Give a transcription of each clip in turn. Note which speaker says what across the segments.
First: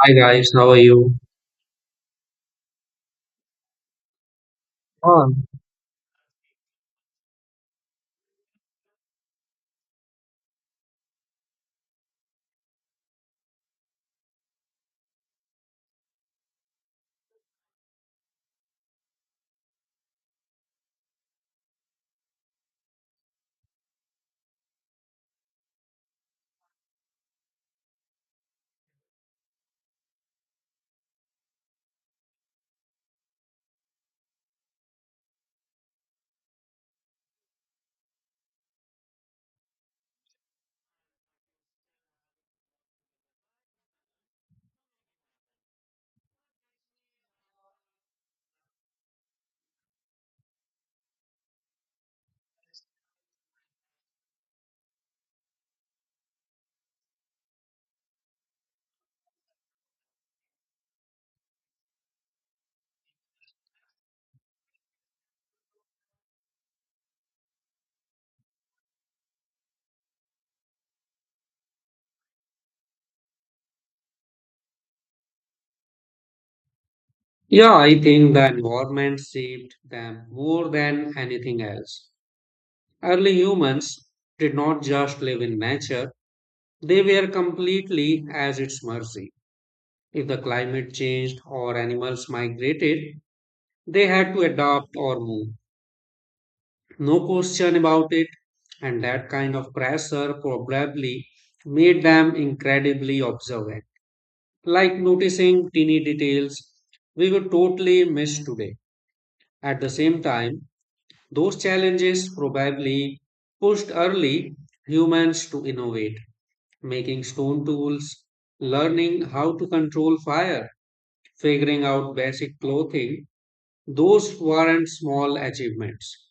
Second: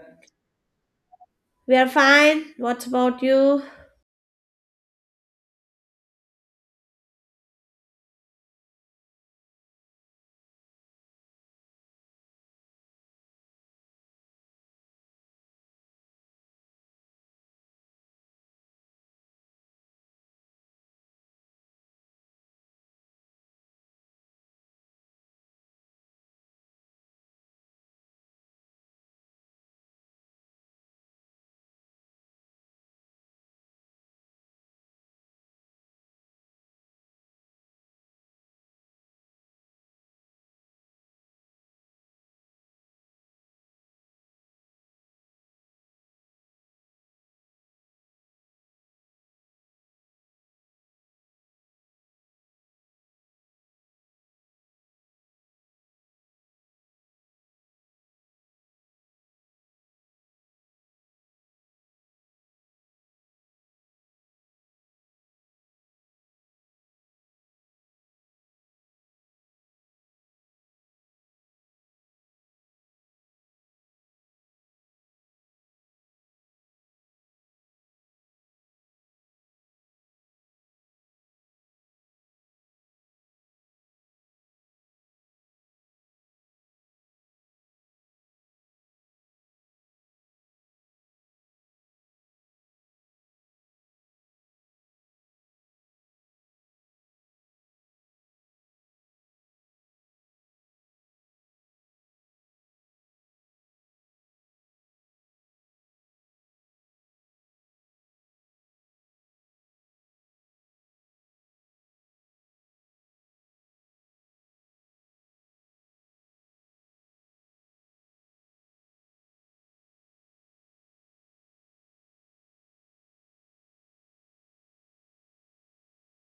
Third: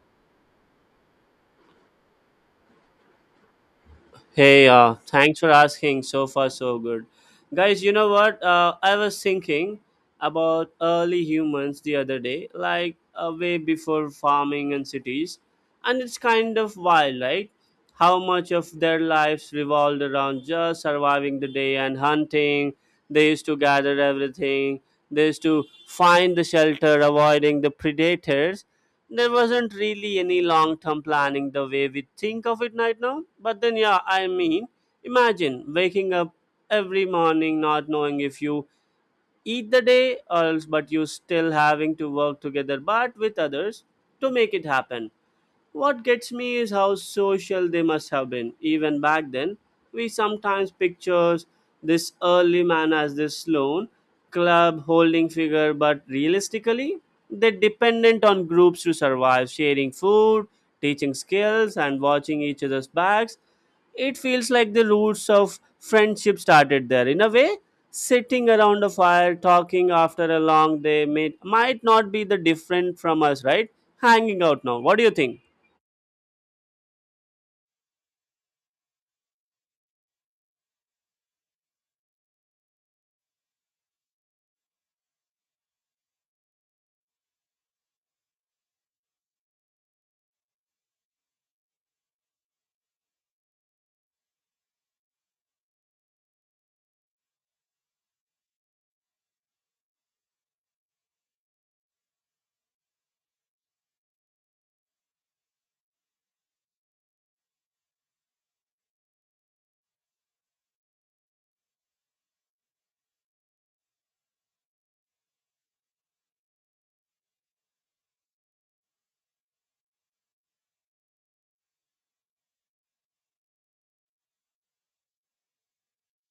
Speaker 1: Hi guys, how are you?
Speaker 2: We are fine. What about you?
Speaker 3: Hey,
Speaker 1: Oh,
Speaker 3: thanks for asking. So far, so good. Guys, you know what? I was thinking about early humans the other day, like way before farming and cities. And it's kind of wild, right? How much of their lives revolved around just surviving the day and hunting. They used to gather everything, they used to find the shelter, avoiding the predators there wasn't really any long term planning the way we think of it right now. But then, yeah, I mean, imagine waking up every morning not knowing if you eat the day or else, but you still having to work together but with others to make it happen. What gets me is how social they must have been. Even back then, we sometimes pictures this early man as this lone club holding figure, but realistically, they dependent on groups to survive, sharing food, teaching skills, and watching each other's backs. It feels like the roots of friendship started there. In a way, sitting around a fire talking after a long day might not be the different from us, right? Hanging out now. What do you think?
Speaker 1: yeah, I think the environment shaped them more than anything else. Early humans did not just live in nature, they were completely at its mercy. If the climate changed or animals migrated, they had to adapt or move. No question about it, and that kind of pressure probably made them incredibly observant, like noticing teeny details we would totally miss today. At the same time, those challenges probably pushed early humans to innovate, making stone tools, learning how to control fire, figuring out basic clothing. Those weren't small achievements.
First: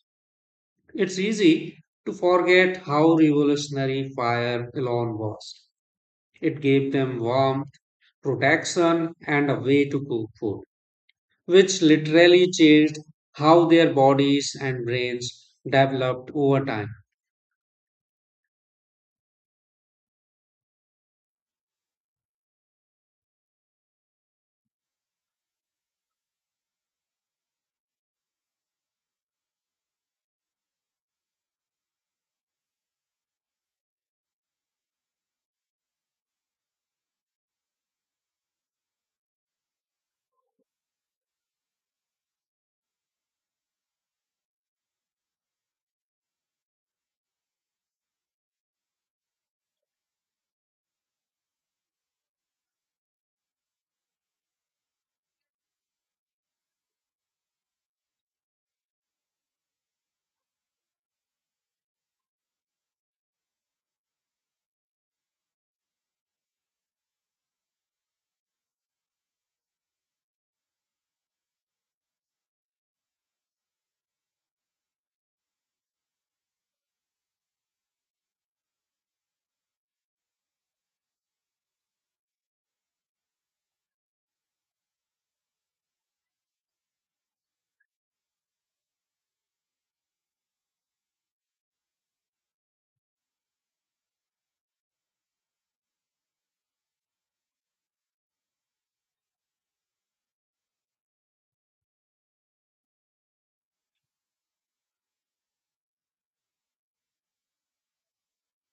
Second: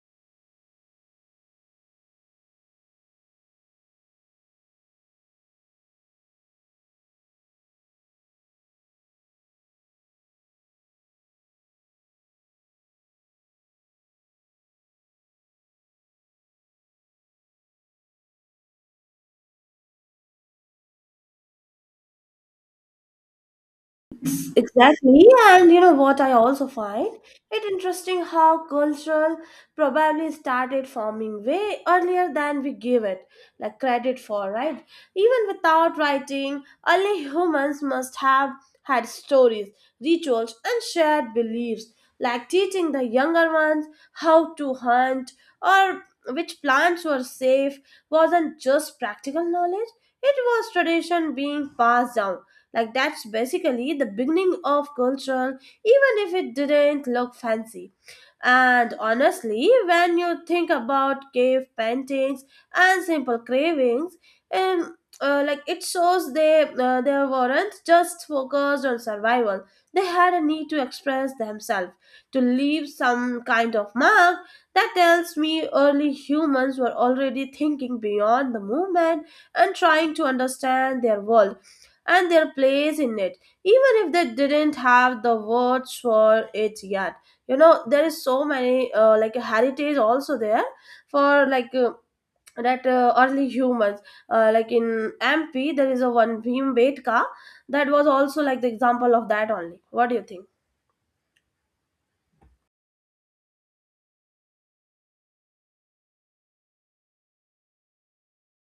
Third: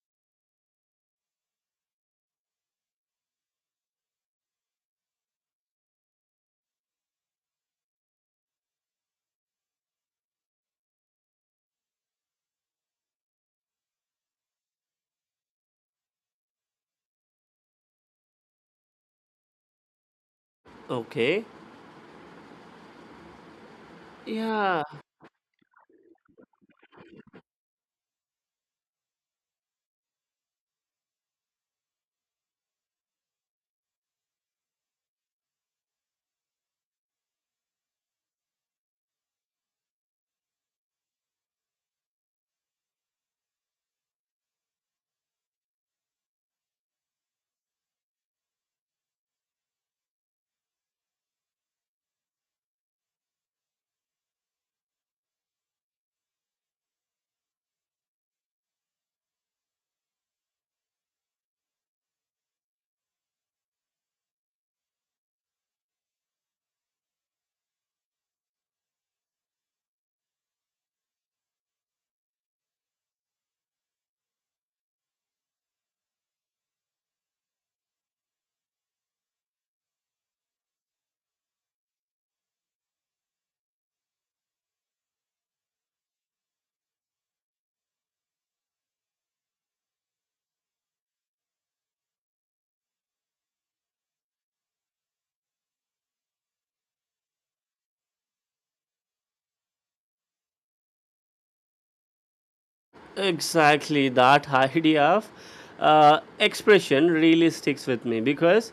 Speaker 1: It's easy to forget how revolutionary fire alone was. It gave them warmth, protection, and a way to cook food, which literally changed how their bodies and brains developed over time.
Speaker 3: Okay. Yeah,
Speaker 2: Exactly, and you know what, I also find it interesting how cultural probably started forming way earlier than we give it like credit for, right? Even without writing, early humans must have had stories, rituals, and shared beliefs, like teaching the younger ones how to hunt or which plants were safe wasn't just practical knowledge, it was tradition being passed down, like that's basically the beginning of culture, even if it didn't look fancy. And honestly, when you think about cave paintings and simple cravings, like it shows they weren't just focused on survival. They had a need to express themselves, to leave some kind of mark. That tells me early humans were already thinking beyond the movement and trying to understand their world and their place in it, even if they didn't have the words for it yet. You know, there is so many like heritage also there for like. That Early humans like in mp there is a one bhim betka that was also like the example of that only. What do you think?
Speaker 3: exactly. That idea of expression really sticks with me because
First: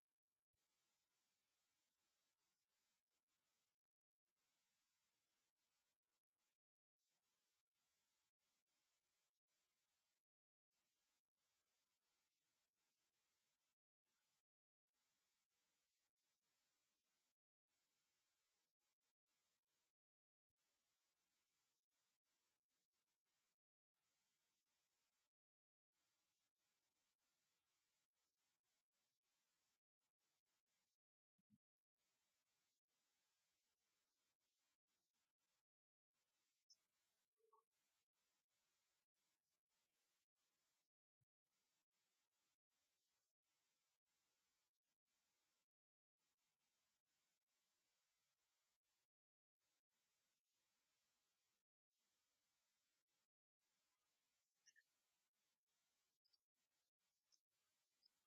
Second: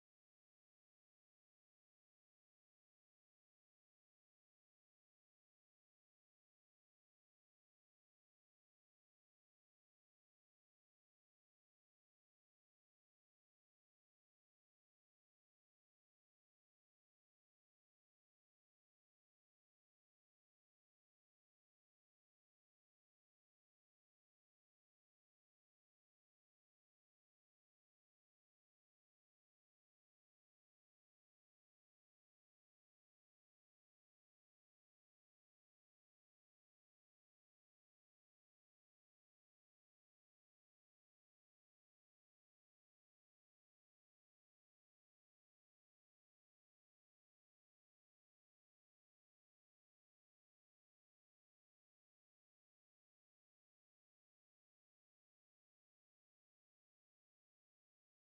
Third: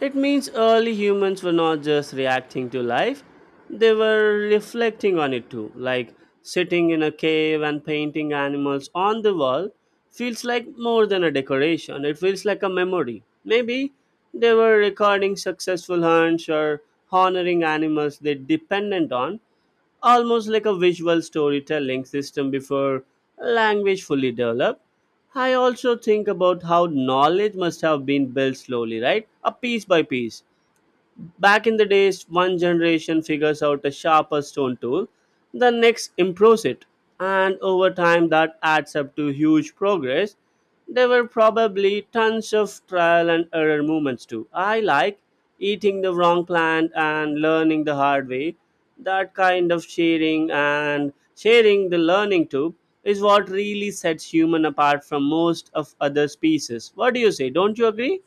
Speaker 3: it means early humans were not just reacting to life, they were reflecting on it too. Like sitting in a cave and painting animals on the wall feels like more than a decoration, it feels like a memory. Maybe they were recording successful hunts or honoring animals they dependent on almost like a visual storytelling system before language fully developed. I also think about how knowledge must have been built slowly, right? A piece by piece. Back in the days, one generation figures out a sharper stone tool, the next improves it, and over time that adds up to huge progress. There were probably tons of trial and error moments too. I like eating the wrong plant and learning the hard way. That kind of sharing and sharing the learning too is what really sets human apart from most of other species. What do you say? Don't you agree?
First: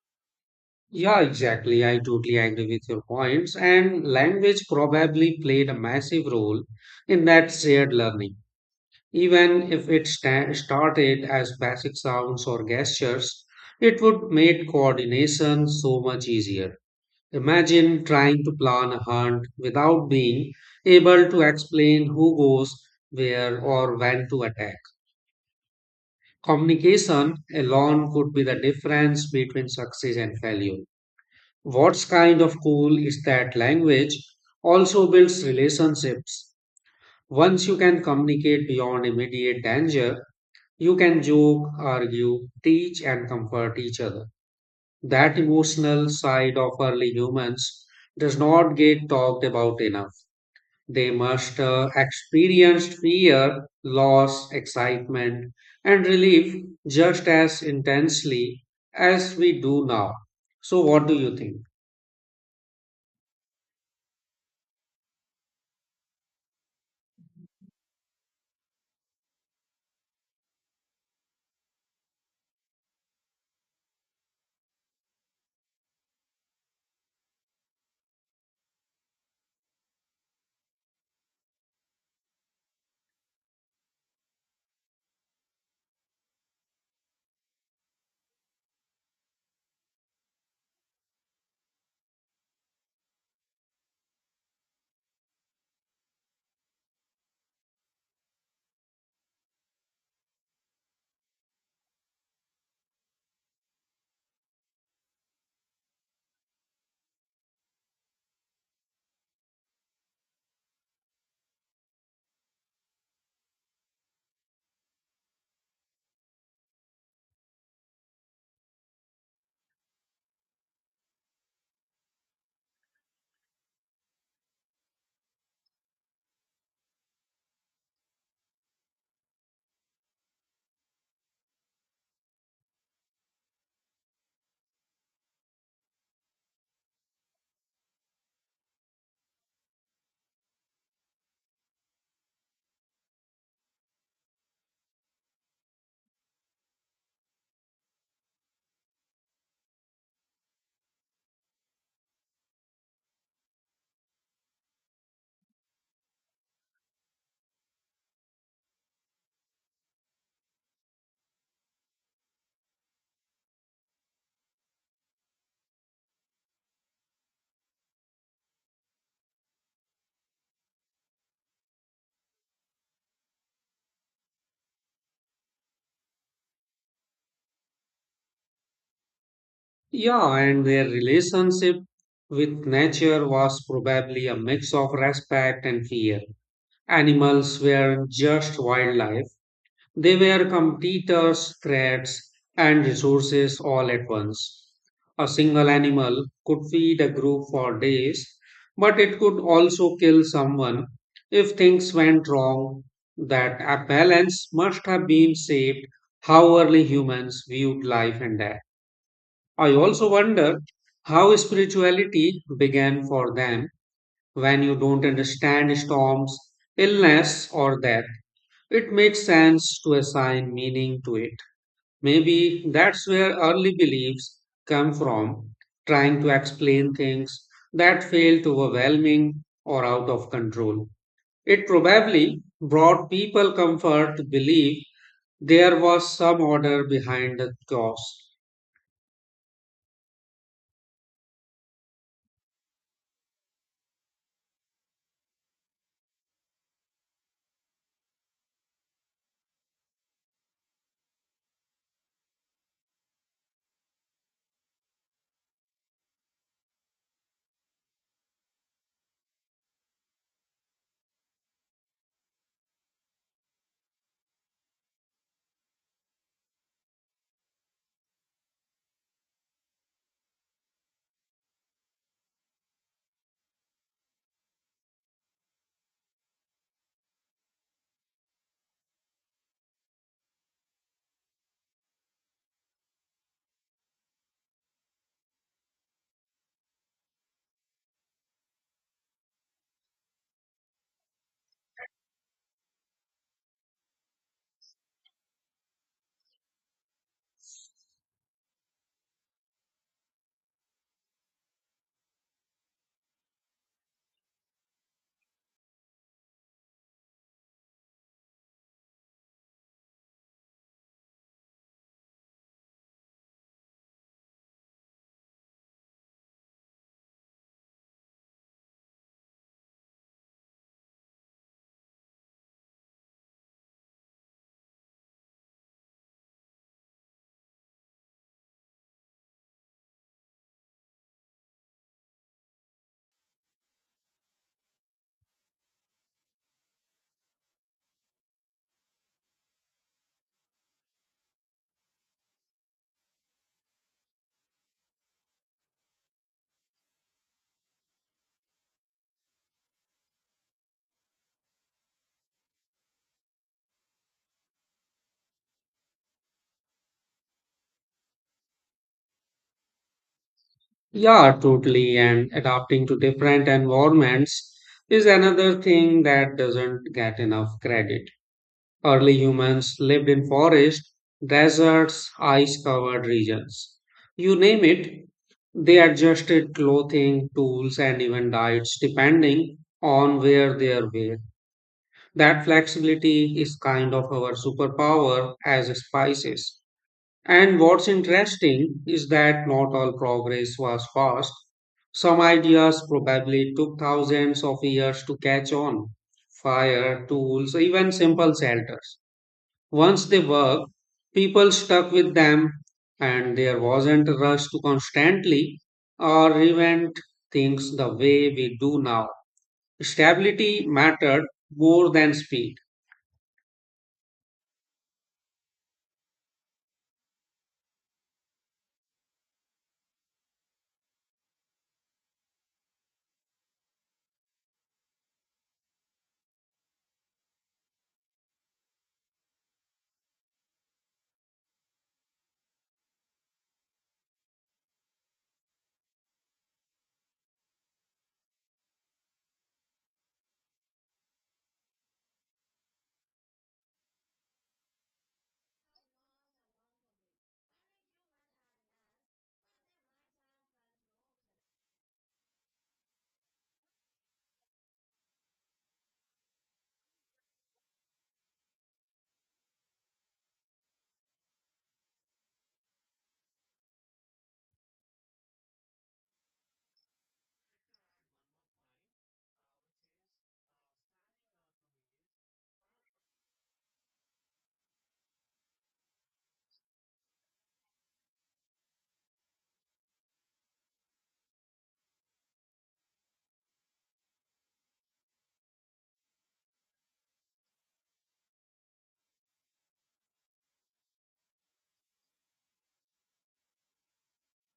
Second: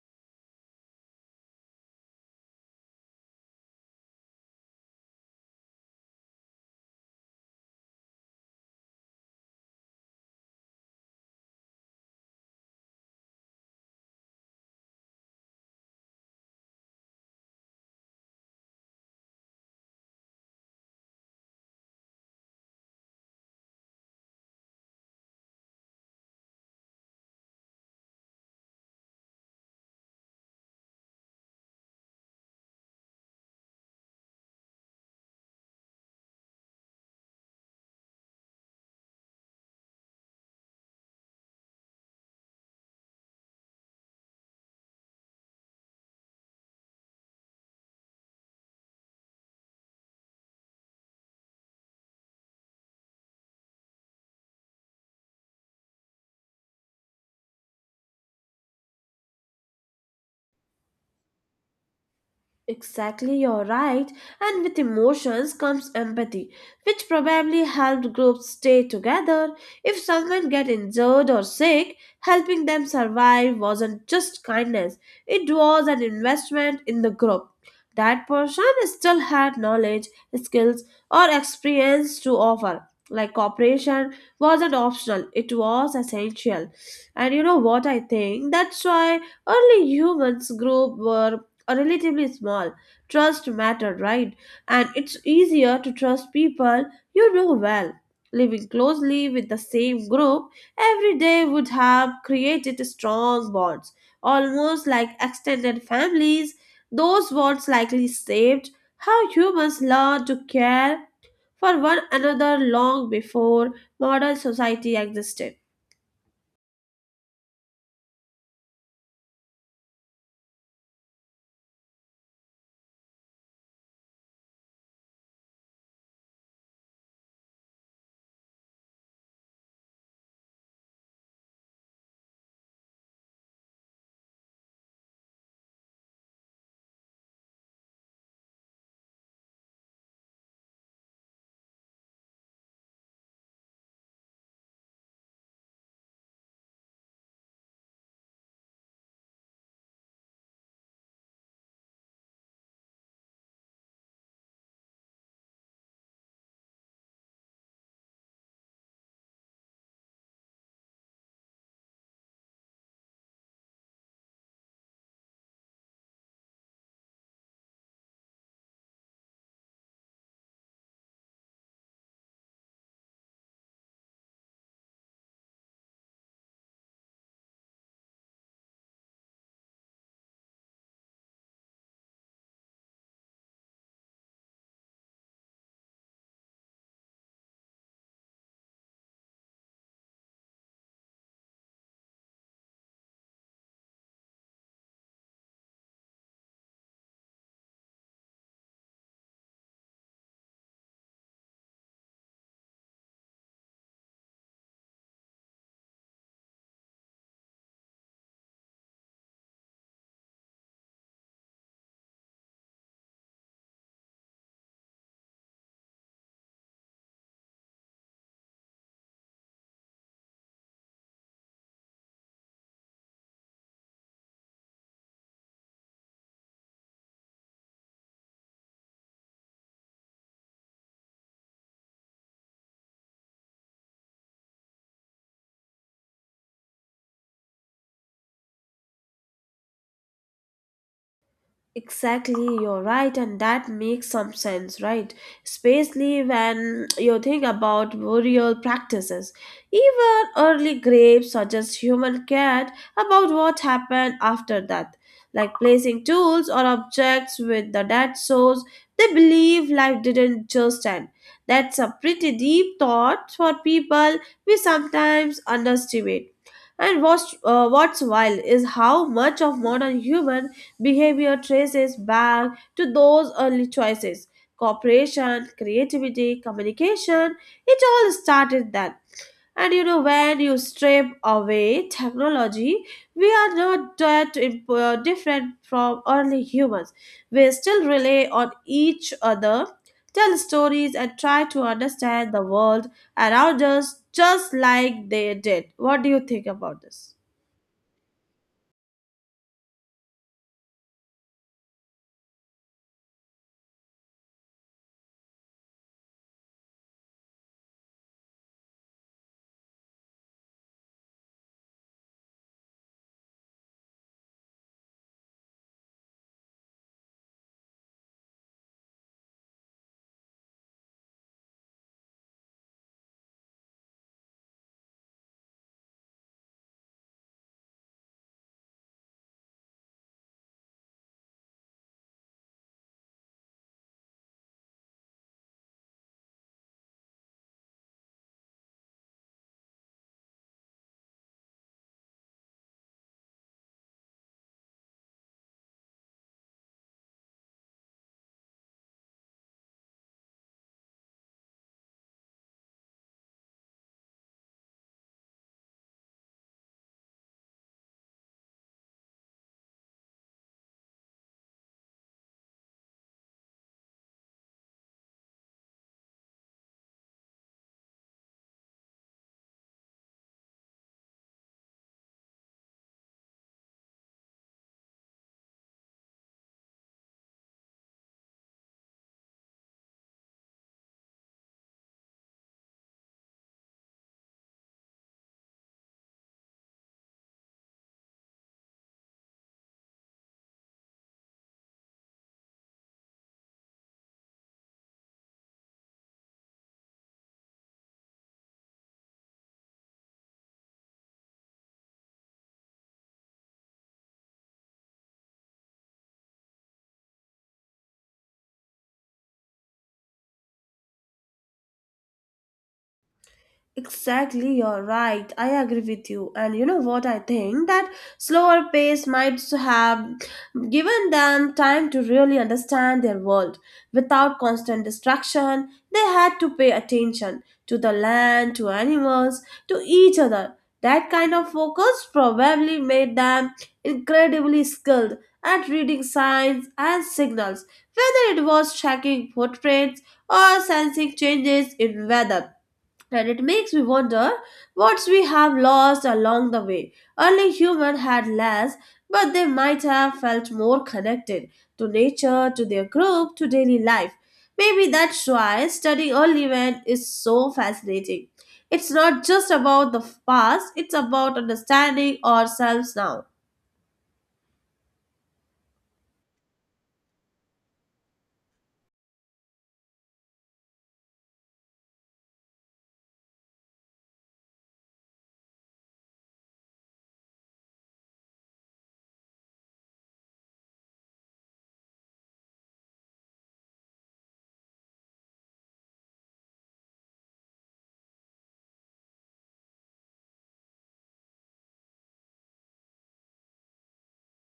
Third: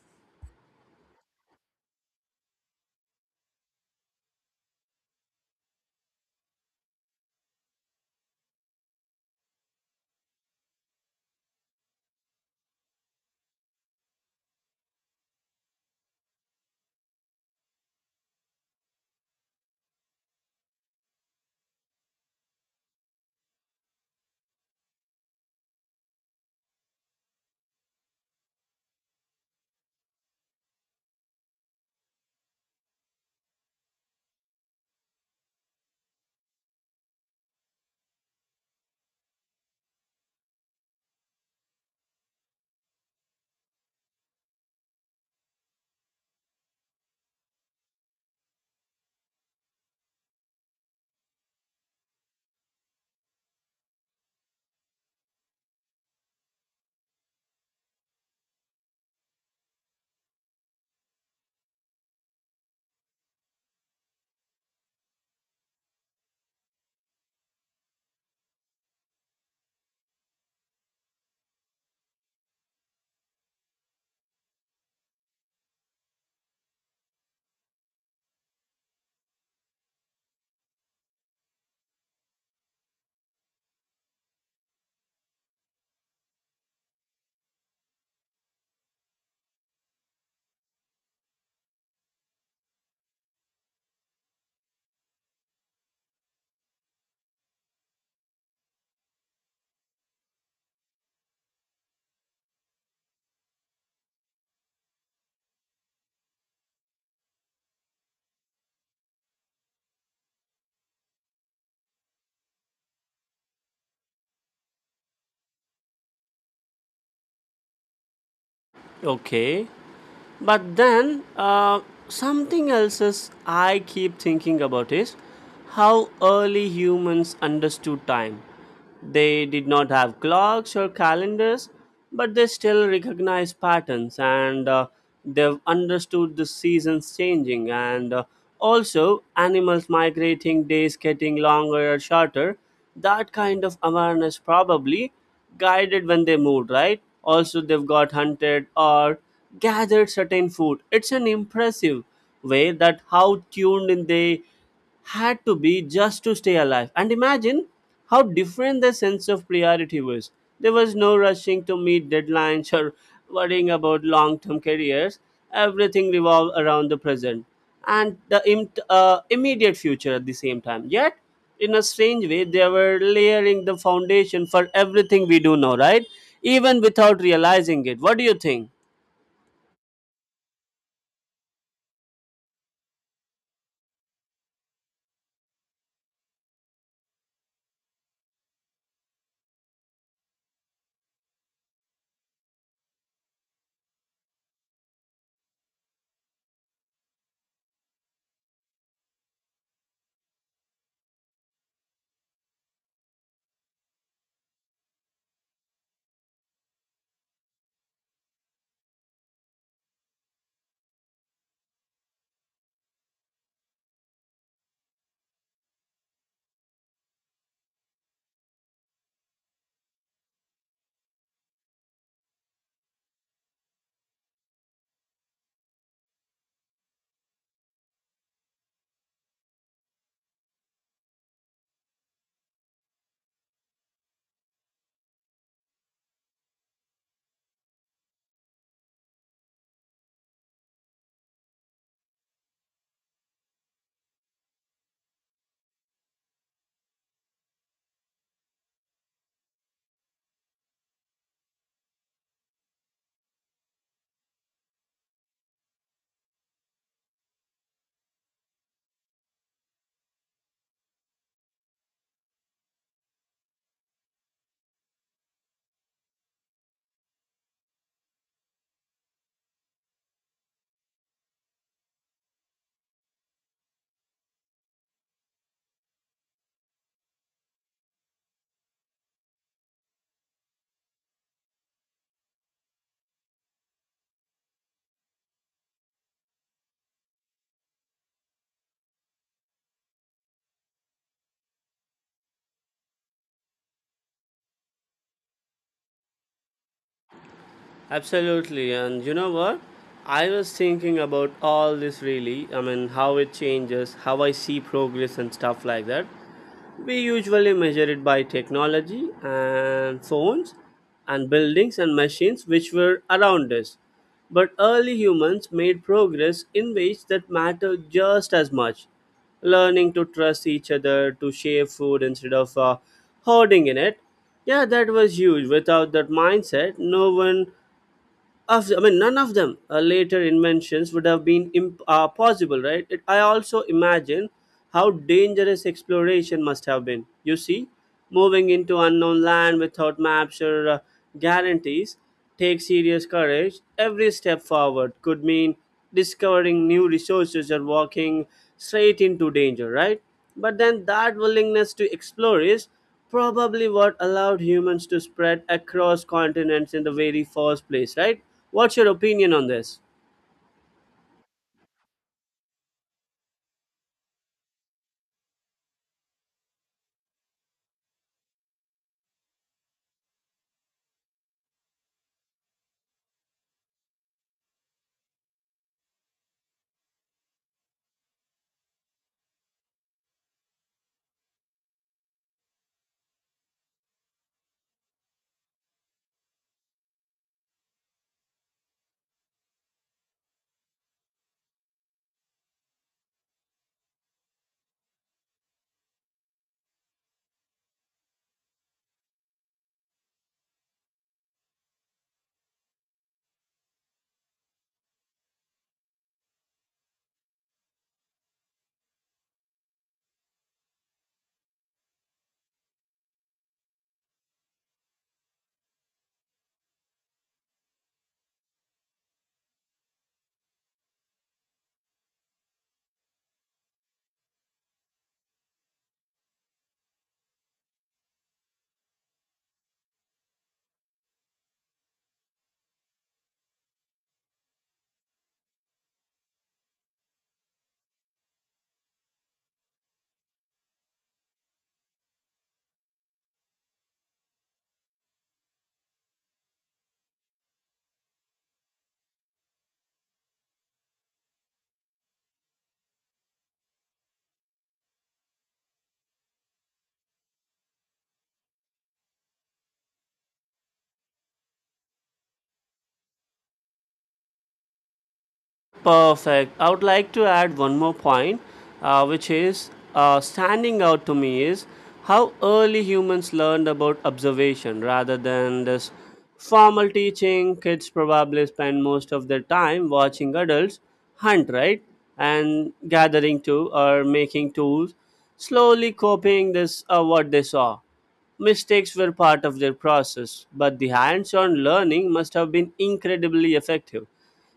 Speaker 1: Yeah, exactly. I totally agree with your points. And language probably played a massive role in that shared learning. Even if it started as basic sounds or gestures, it would make coordination so much easier. Imagine trying to plan a hunt without being able to explain who goes where or when to attack. Communication alone could be the difference between success and failure. What's kind of cool is that language also builds relationships. Once you can communicate beyond immediate danger, you can joke, argue, teach, and comfort each other. That emotional side of early humans does not get talked about enough. They must experience fear, loss, excitement, and relief just as intensely as we do now. So, what do you think?
Speaker 2: Exactly, you're right. And with emotions comes empathy, which probably helped groups stay together. If someone get injured or sick, helping them survive wasn't just kindness, it was an investment in the group. That person still had knowledge, skills, or experience to offer. Like cooperation wasn't optional, it was essential. And you know what I think? That's why early humans group were are relatively small. Trust matter, right? And it's easier to trust people you know well. Living closely with the same group every day would have created strong bonds, almost like extended families. Those bonds likely saved how humans learned to care for one another long before modern society existed.
Speaker 3: Okay. But then something else is I keep thinking about is how early humans understood time. They did not have clocks or calendars, but they still recognized patterns and they've understood the seasons changing and also animals migrating, days getting longer or shorter. That kind of awareness probably guided when they moved, right? Also, they've got hunted or gathered certain food. It's an impressive way that how tuned in they had to be just to stay alive. And imagine how different their sense of priority was. There was no rushing to meet deadlines or worrying about long term careers. Everything revolved around the present and the immediate future at the same time. Yet, in a strange way, they were layering the foundation for everything we do now, right? Even without realizing it. What do you think?
Speaker 1: Yeah, and their relationship with nature was probably a mix of respect and fear. Animals were just wildlife. They were competitors, threats, and resources all at once. A single animal could feed a group for days, but it could also kill someone if things went wrong. That a balance must have been saved how early humans viewed life and death. I also wonder how spirituality began for them when you don't understand storms, illness, or death. It makes sense to assign meaning to it. Maybe that's where early beliefs come from, trying to explain things that felt overwhelming or out of control. It probably brought people comfort to believe there was some order behind the chaos.
Speaker 2: Exactly, you're right, and that makes some sense, right? Especially when you think about burial practices. Even early graves suggest human cared about what happened after death, like placing tools or objects with the dead souls. They believe life didn't just end. That's a pretty deep thought for people we sometimes underestimate. And what's wild is how much of modern human behavior traces back to those early choices. Cooperation, creativity, communication, it all started then. And you know, when you strip away technology, we are not different from early humans. We still rely on each other, tell stories, and try to understand the world around us just like they did. What do you think about this?
Speaker 3: Absolutely, and you know what? I was thinking about all this really. I mean, how it changes, how I see progress and stuff like that. We usually measure it by technology and phones and buildings and machines which were around us. But early humans made progress in ways that matter just as much learning to trust each other, to share food instead of hoarding in it. Yeah, that was huge. Without that mindset, no one of I mean, none of them later inventions would have been possible, right? It, I also imagine how dangerous exploration must have been. You see, moving into unknown land without maps or guarantees takes serious courage. Every step forward could mean discovering new resources or walking straight into danger, right? But then that willingness to explore is probably what allowed humans to spread across continents in the very first place, right? What's your opinion on this?
Speaker 1: Yeah, totally. And adapting to different environments is another thing that doesn't get enough credit. Early humans lived in forests, deserts, ice covered regions. You name it, they adjusted clothing, tools, and even diets depending on where they were. That flexibility is kind of our superpower as spices. And what's interesting is that not all progress was fast. Some ideas probably took thousands of years to catch on. Fire, tools, even simple shelters. Once they worked, people stuck with them, and there wasn't a rush to constantly or reinvent things the way we do now. Stability mattered more than speed.
Speaker 2: Exactly, you're right. I agree with you. And you know what? I think that slower pace might have given them time to really understand their world. Without constant distraction, they had to pay attention to the land, to animals, to each other. That kind of focus probably made them incredibly skilled at reading signs and signals, whether it was tracking footprints or sensing changes in weather, and it makes me wonder what we have lost along the way. Early humans had less, but they might have felt more connected to nature, to their group, to daily life. Maybe that's why studying early man is so fascinating. It's not just about the past, it's about understanding ourselves now.
Speaker 3: Perfect. I would like to add one more point, which is standing out to me is how early humans learned about observation rather than this formal teaching. Kids probably spend most of their time watching adults hunt, right? And gathering to or making tools, slowly copying this what they saw. Mistakes were part of their process, but the hands on learning must have been incredibly effective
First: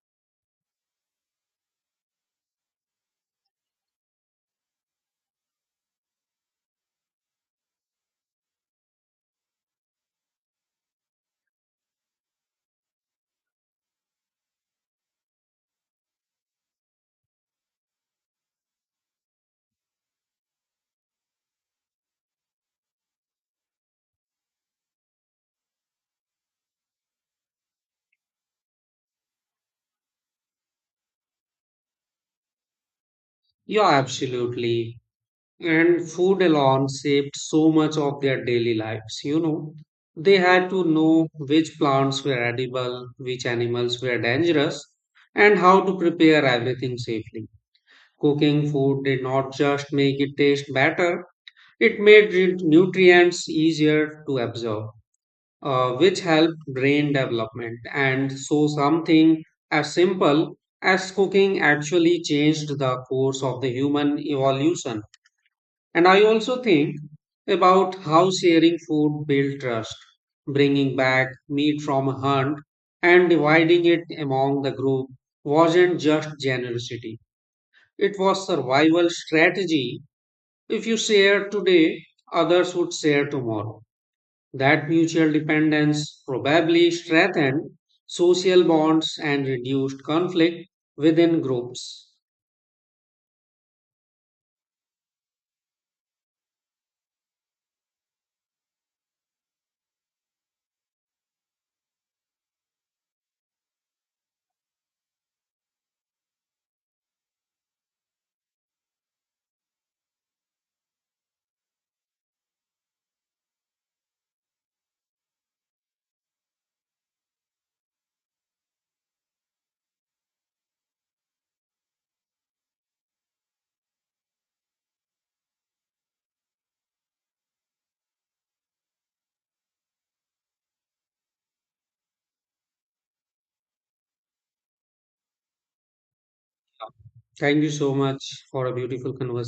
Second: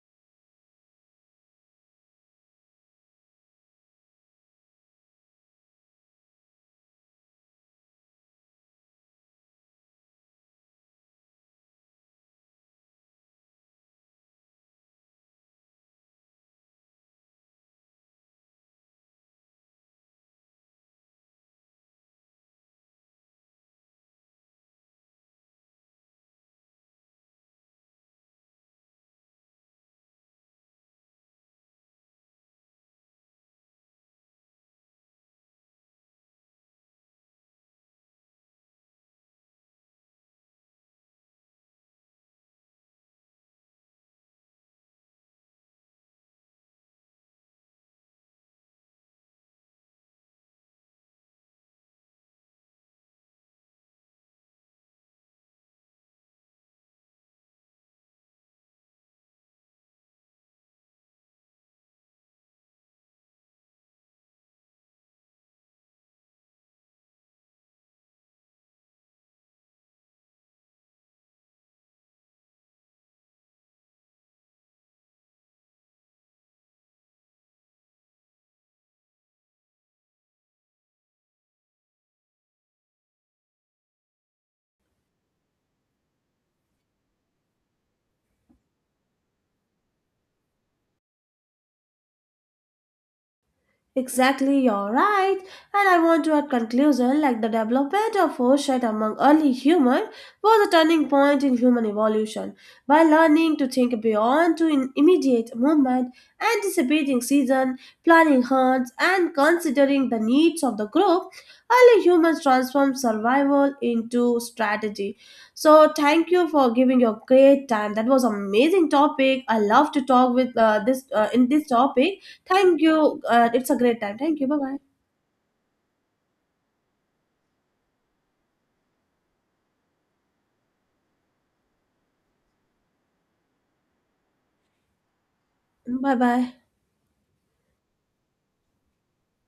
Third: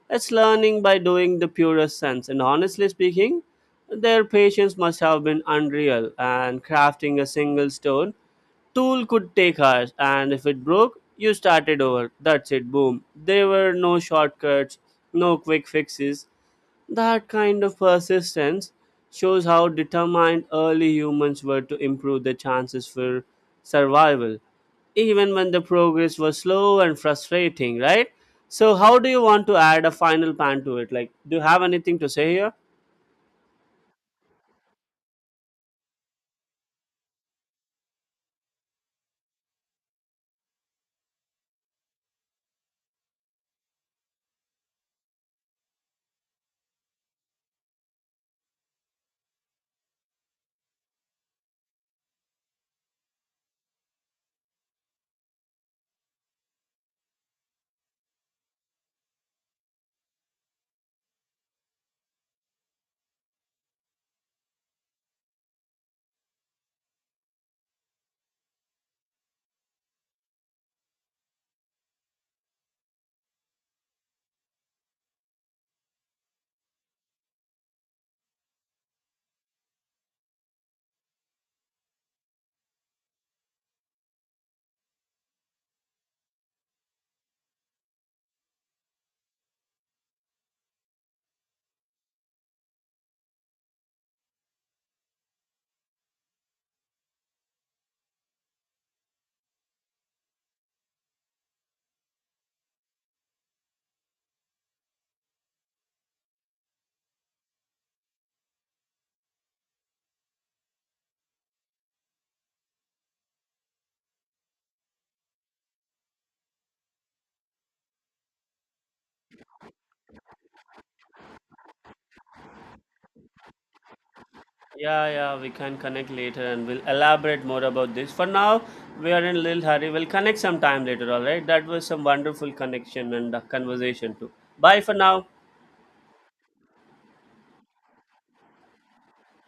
Speaker 3: it's learning by doing the purest sense. And honestly speaking, their patience must have been unreal. And crafting a single stone tool could take hours. And if it broke, you started over. That's it. Boom. There were no shortcuts, no quick fixes. That kind of persistence shows how determined early humans were to improve their chances for survival, even when the progress was slow and frustrating, right? So, how do you want to add a final pan to it? Like, do you have anything to say here?
Speaker 1: Yeah, absolutely. And food alone saved so much of their daily lives, you know. They had to know which plants were edible, which animals were dangerous, and how to prepare everything safely. Cooking food did not just make it taste better. It made nutrients easier to absorb, which helped brain development. And so, something as simple as cooking actually changed the course of the human evolution. And I also think about how sharing food built trust, bringing back meat from a hunt and dividing it among the group wasn't just generosity. It was survival strategy. If you share today, others would share tomorrow. That mutual dependence probably strengthened social bonds and reduced conflict within groups.
Speaker 2: Exactly, you're right. And I want to add conclusion like the development of foresight among early humans was a turning point in human evolution. By learning to think beyond to in immediate movement, anticipating season, planning hunts, and considering the needs of the group, early humans transformed survival into strategy. So thank you for giving your great time. That was amazing topic. I love to talk with this in this topic. Thank you. It's a great time. Thank you. Bye bye.
Speaker 3: Yeah, yeah, we can connect later and we'll elaborate more about this. For now, we are in a little hurry. We'll connect sometime later, all right? That was some wonderful connection and conversation too. Bye for now.
Speaker 2: Bye bye.
Speaker 1: Thank you so much for a beautiful conversation.